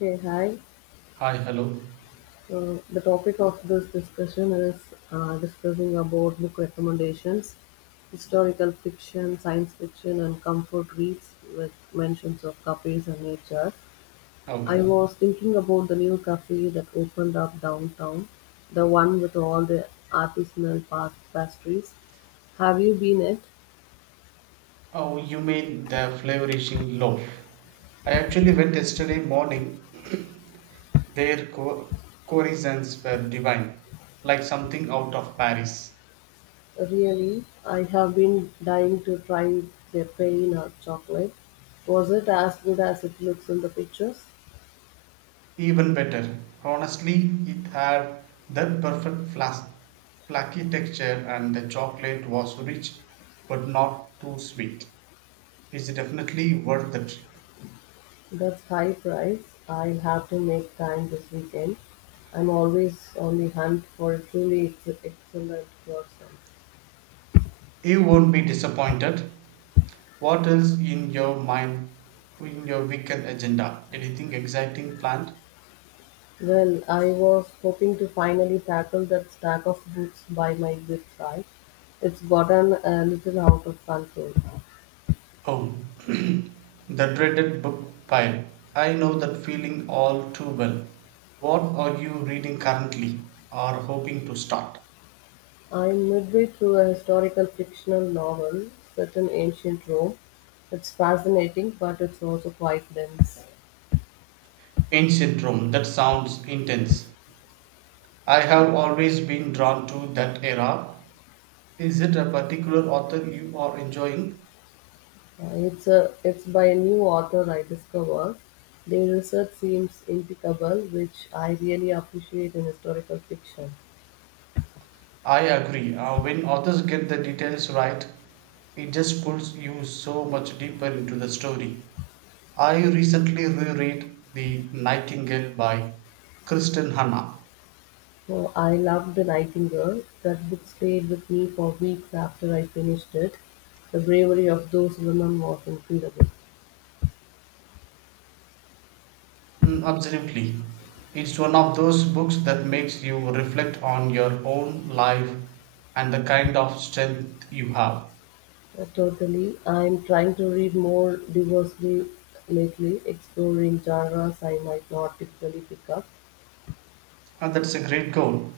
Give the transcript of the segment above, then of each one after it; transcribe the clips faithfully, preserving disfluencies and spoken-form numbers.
Hey, hi. Hi, hello. So the topic of this discussion is uh, discussing about book recommendations, historical fiction, science fiction, and comfort reads with mentions of cafes and nature. I Okay. was thinking about the new cafe that opened up downtown, the one with all the artisanal pa- pastries. Have you been it? Oh, you mean the flavorishing loaf? I actually went yesterday morning. Their co- corisons were divine, like something out of Paris. Really, I have been dying to try their pain or chocolate. Was it as good as it looks in the pictures? Even better. Honestly, it had that perfect flas- flaky texture, and the chocolate was rich but not too sweet. It's definitely worth the trip. That's high price. I'll have to make time this weekend. I'm always on the hunt for a truly ex- excellent person. You won't be disappointed. What else in your mind, in your weekend agenda? Anything exciting planned? Well, I was hoping to finally tackle that stack of books by my bedside. It's gotten a little out of control. Oh, the dreaded book pile. I know that feeling all too well. What are you reading currently or hoping to start? I'm midway through a historical fictional novel set in ancient Rome. It's fascinating, but it's also quite dense. Ancient Rome, that sounds intense. I have always been drawn to that era. Is it a particular author you are enjoying? Uh, It's a it's by a new author I discovered. Their research seems impeccable, which I really appreciate in historical fiction. I agree. Uh, when authors get the details right, it just pulls you so much deeper into the story. I recently reread The Nightingale by Kristen Hanna. Uh, I loved The Nightingale. That book stayed with me for weeks after I finished it. The bravery of those women was incredible. Mm, absolutely. It's one of those books that makes you reflect on your own life and the kind of strength you have. Uh, totally. I'm trying to read more diversely lately, exploring genres I might not typically pick up. And that's a great goal.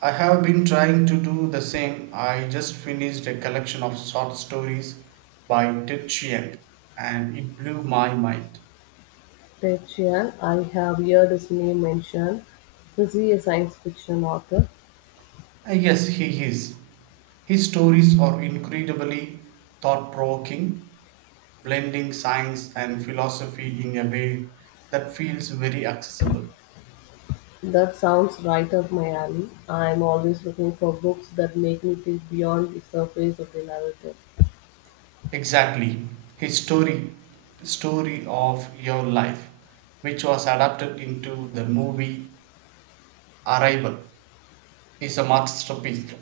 I have been trying to do the same. I just finished a collection of short stories by Ted Chiang and it blew my mind. Ted Chiang, I have heard his name mentioned. Is he a science fiction author? Uh, Yes, he is. His stories are incredibly thought provoking, blending science and philosophy in a way that feels very accessible. That sounds right up my alley. I'm always looking for books that make me think beyond the surface of the narrative. Exactly. His story, story of your life, which was adapted into the movie Arrival, is a masterpiece.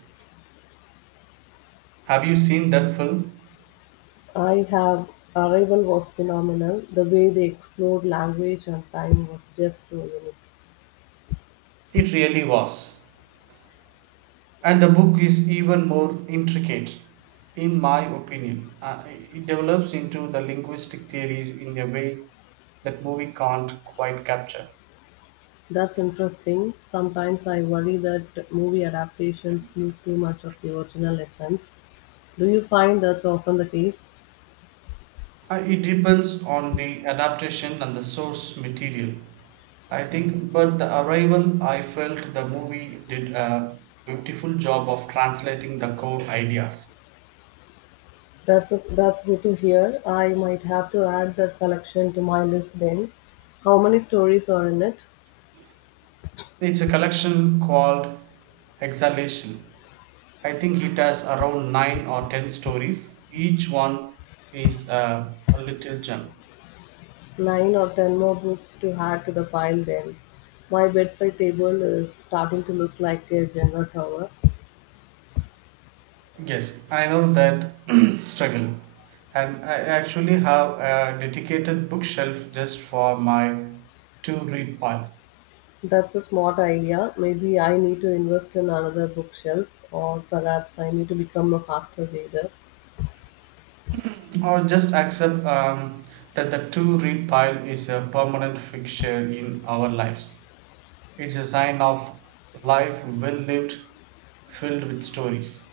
Have you seen that film? I have. Arrival was phenomenal. The way they explored language and time was just so unique. It really was. And the book is even more intricate, in my opinion. Uh, it develops into the linguistic theories in a way that movie can't quite capture. That's interesting. Sometimes I worry that movie adaptations lose too much of the original essence. Do you find that's often the case? Uh, it depends on the adaptation and the source material, I think, but the arrival, I felt the movie did a beautiful job of translating the core ideas. That's that's good to hear. I might have to add that collection to my list then. How many stories are in it? It's a collection called Exhalation. I think it has around nine or ten stories. Each one is a, a little gem. Nine or ten more books to add to the pile then. My bedside table is starting to look like a Jenga tower. Yes, I know that struggle. And I actually have a dedicated bookshelf just for my to read pile. That's a smart idea. Maybe I need to invest in another bookshelf, or perhaps I need to become a faster reader. Or just accept um, that the to read pile is a permanent fixture in our lives. It's a sign of life well lived, filled with stories.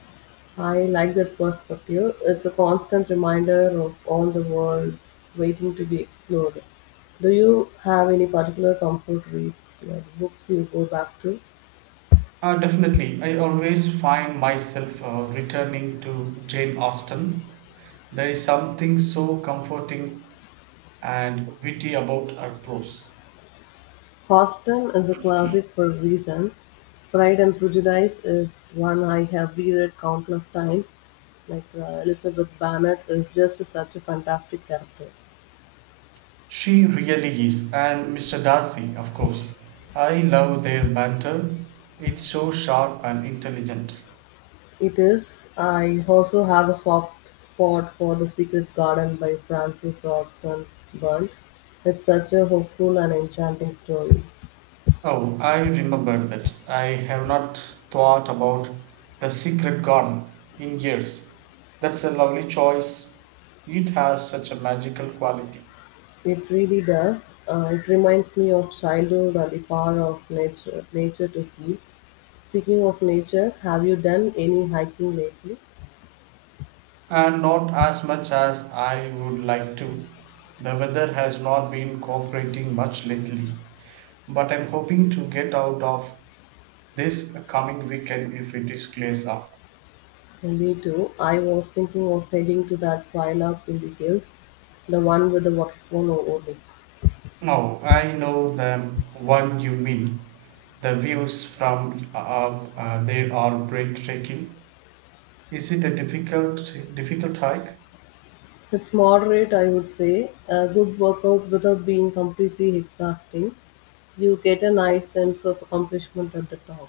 I like that perspective. It's a constant reminder of all the worlds waiting to be explored. Do you have any particular comfort reads, like books you go back to? Uh, definitely. I always find myself uh, returning to Jane Austen. There is something so comforting and witty about her prose. "Hostel" is a classic for a reason; "Pride and Prejudice" is one I have reread countless times. Like, uh, Elizabeth Bennet is just such a fantastic character. She really is. And Mister Darcy, of course. I love their banter. It's so sharp and intelligent. It is. I also have a soft spot for The Secret Garden by Frances Hodgson Burns. It's such a hopeful and enchanting story. Oh, I remember that. I have not thought about The Secret Garden in years. That's a lovely choice. It has such a magical quality. It really does. Uh, it reminds me of childhood and the power of nature, nature to heal. Speaking of nature, have you done any hiking lately? And not as much as I would like to. The weather has not been cooperating much lately, but I'm hoping to get out of this coming weekend if it is clears up. Me too. I was thinking of heading to that trail up in the hills, the one with the waterfall over it. No, I know the one you mean. The views from up uh, there are breathtaking. Is it a difficult difficult hike? It's moderate, I would say. A good workout without being completely exhausting. You get a nice sense of accomplishment at the top.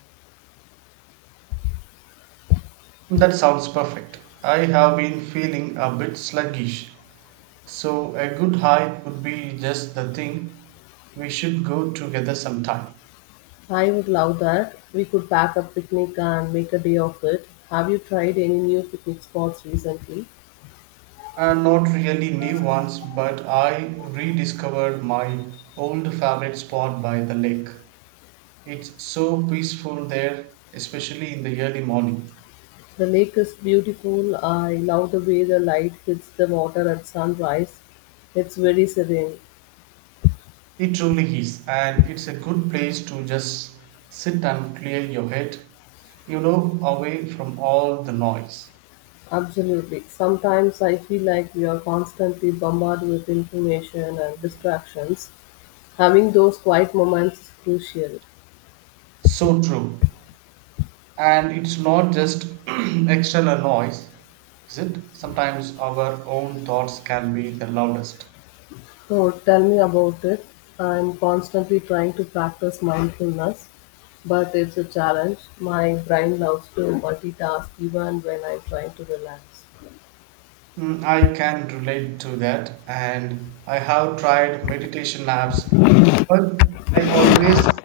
That sounds perfect. I have been feeling a bit sluggish, so a good hike would be just the thing. We should go together sometime. I would love that. We could pack a picnic and make a day of it. Have you tried any new picnic spots recently? And not really new ones, but I rediscovered my old favorite spot by the lake. It's so peaceful there, especially in the early morning. The lake is beautiful. I love the way the light hits the water at sunrise. It's very serene. It truly is, and it's a good place to just sit and clear your head, you know, away from all the noise. Absolutely. Sometimes I feel like we are constantly bombarded with information and distractions. Having those quiet moments is crucial. So true. And it's not just external noise, is it? Sometimes our own thoughts can be the loudest. So tell me about it. I'm constantly trying to practice mindfulness, but it's a challenge. My brain loves to multitask even when I'm trying to relax. Mm, I can relate to that. And I have tried meditation apps, but i always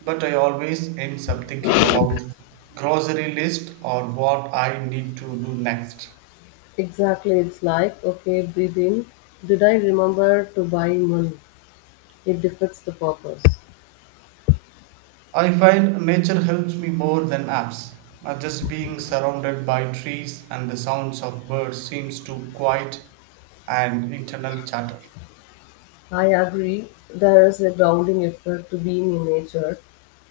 but I always ends up thinking about grocery list or what I need to do next. Exactly, it's like, okay, breathing, did I remember to buy one? It defeats the purpose. I find nature helps me more than apps. Uh, just being surrounded by trees and the sounds of birds seems to quiet and internal chatter. I agree, there is a grounding effect to being in nature.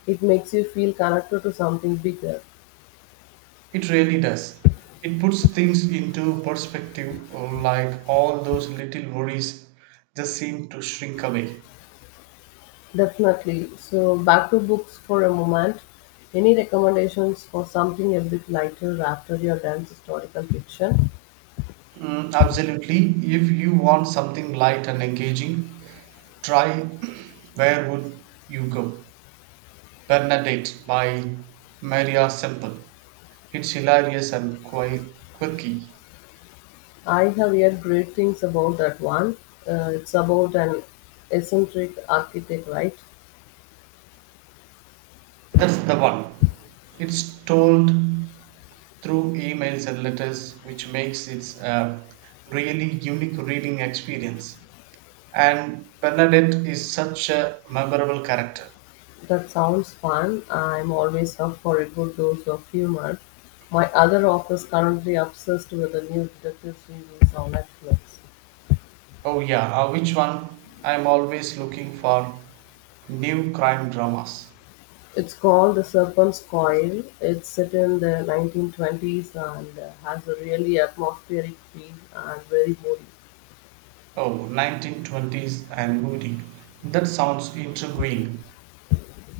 It makes you feel connected to something bigger. It really does. It puts things into perspective, uh, like all those little worries just seem to shrink away. Definitely. So, back to books for a moment. Any recommendations for something a bit lighter after your dense historical fiction? Mm, absolutely. If you want something light and engaging, try Where Would You Go? Bernadette by Maria Semple. It's hilarious and quite quirky. I have heard great things about that one. Uh, it's about an eccentric architect, right? That's the one. It's told through emails and letters, which makes it a really unique reading experience. And Bernadette is such a memorable character. That sounds fun. I'm always up for a good dose of humor. My other author is currently obsessed with a new detective series on Netflix. Oh, yeah, uh, which one? I'm always looking for new crime dramas. It's called The Serpent's Coil. It's set in the nineteen twenties and uh, has a really atmospheric feel and very moody. Oh, nineteen twenties and moody. That sounds intriguing.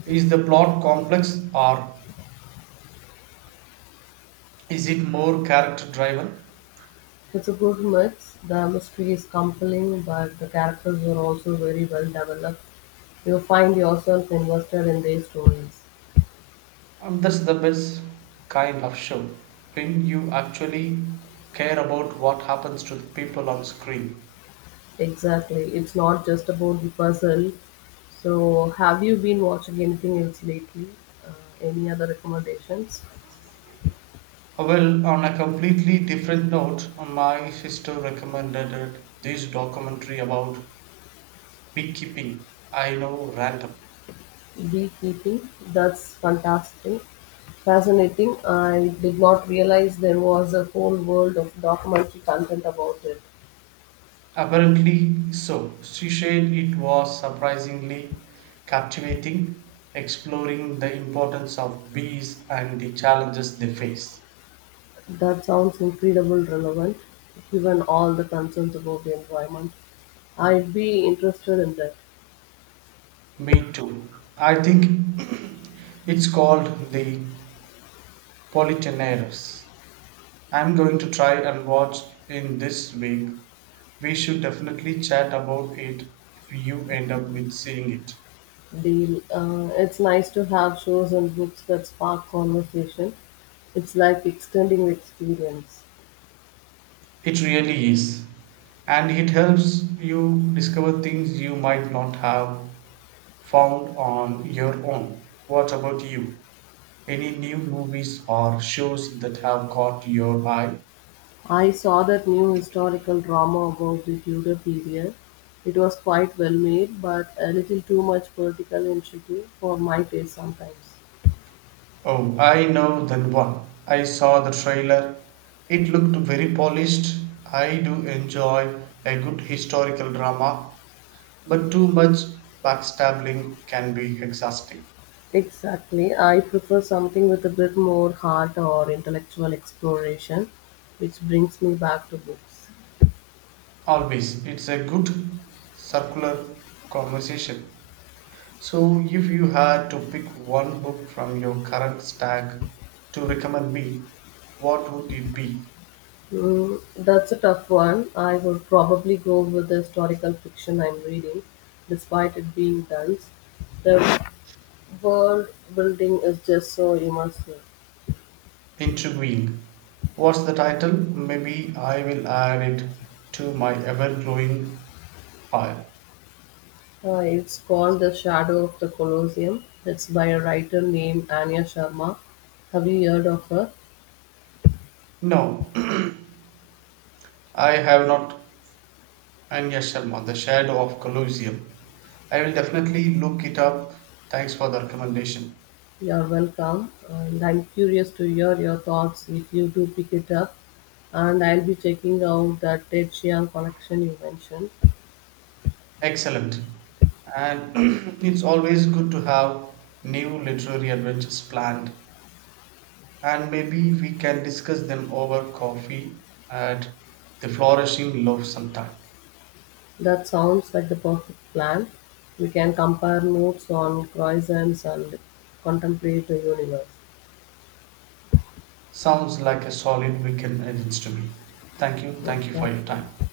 Is the plot complex or is it more character driven? It's a good mix. The mystery is compelling, but the characters are also very well developed. You will find yourself invested in their stories. Um, that's the best kind of show when you actually care about what happens to the people on screen. Exactly. It's not just about the puzzle. So, have you been watching anything else lately? Uh, any other recommendations? Well, on a completely different note, my sister recommended this documentary about beekeeping. I know, random. Beekeeping. That's fantastic. Fascinating. I did not realize there was a whole world of documentary content about it. Apparently, so she said it was surprisingly captivating, exploring the importance of bees and the challenges they face. That sounds incredibly relevant, given all the concerns about the environment. I'd be interested in that. Me too. I think it's called The Politenaires. I'm going to try and watch in this week. We should definitely chat about it if you end up with seeing it. Deal. Uh, it's nice to have shows and books that spark conversation. It's like extending the experience. It really is. And it helps you discover things you might not have found on your own. What about you? Any new movies or shows that have caught your eye? I saw that new historical drama about the Tudor period. It was quite well made, but a little too much political intrigue for my taste sometimes. Oh, I know that one. I saw the trailer. It looked very polished. I do enjoy a good historical drama, but too much backstabbing can be exhausting. Exactly. I prefer something with a bit more heart or intellectual exploration, which brings me back to books. Always, it's a good circular conversation. So, if you had to pick one book from your current stack to recommend me, what would it be? Mm, that's a tough one. I would probably go with the historical fiction I'm reading, despite it being dense. The world building is just so immersive. Intriguing. What's the title? Maybe I will add it to my ever growing pile. Uh, it's called The Shadow of the Colosseum. It's by a writer named Anya Sharma. Have you heard of her? No, I have not. Anya Sharma, The Shadow of Colosseum. I will definitely look it up. Thanks for the recommendation. You're welcome, and I'm curious to hear your thoughts if you do pick it up. And I'll be checking out that Ted Chiang collection you mentioned. Excellent. And it's always good to have new literary adventures planned. And maybe we can discuss them over coffee at the Flourishing Love sometime. That sounds like the perfect plan. We can compare notes on croissants and contemplate the universe. Sounds like a solid weekend agents to me. Thank you. Oh, Thank you for thank your time. you.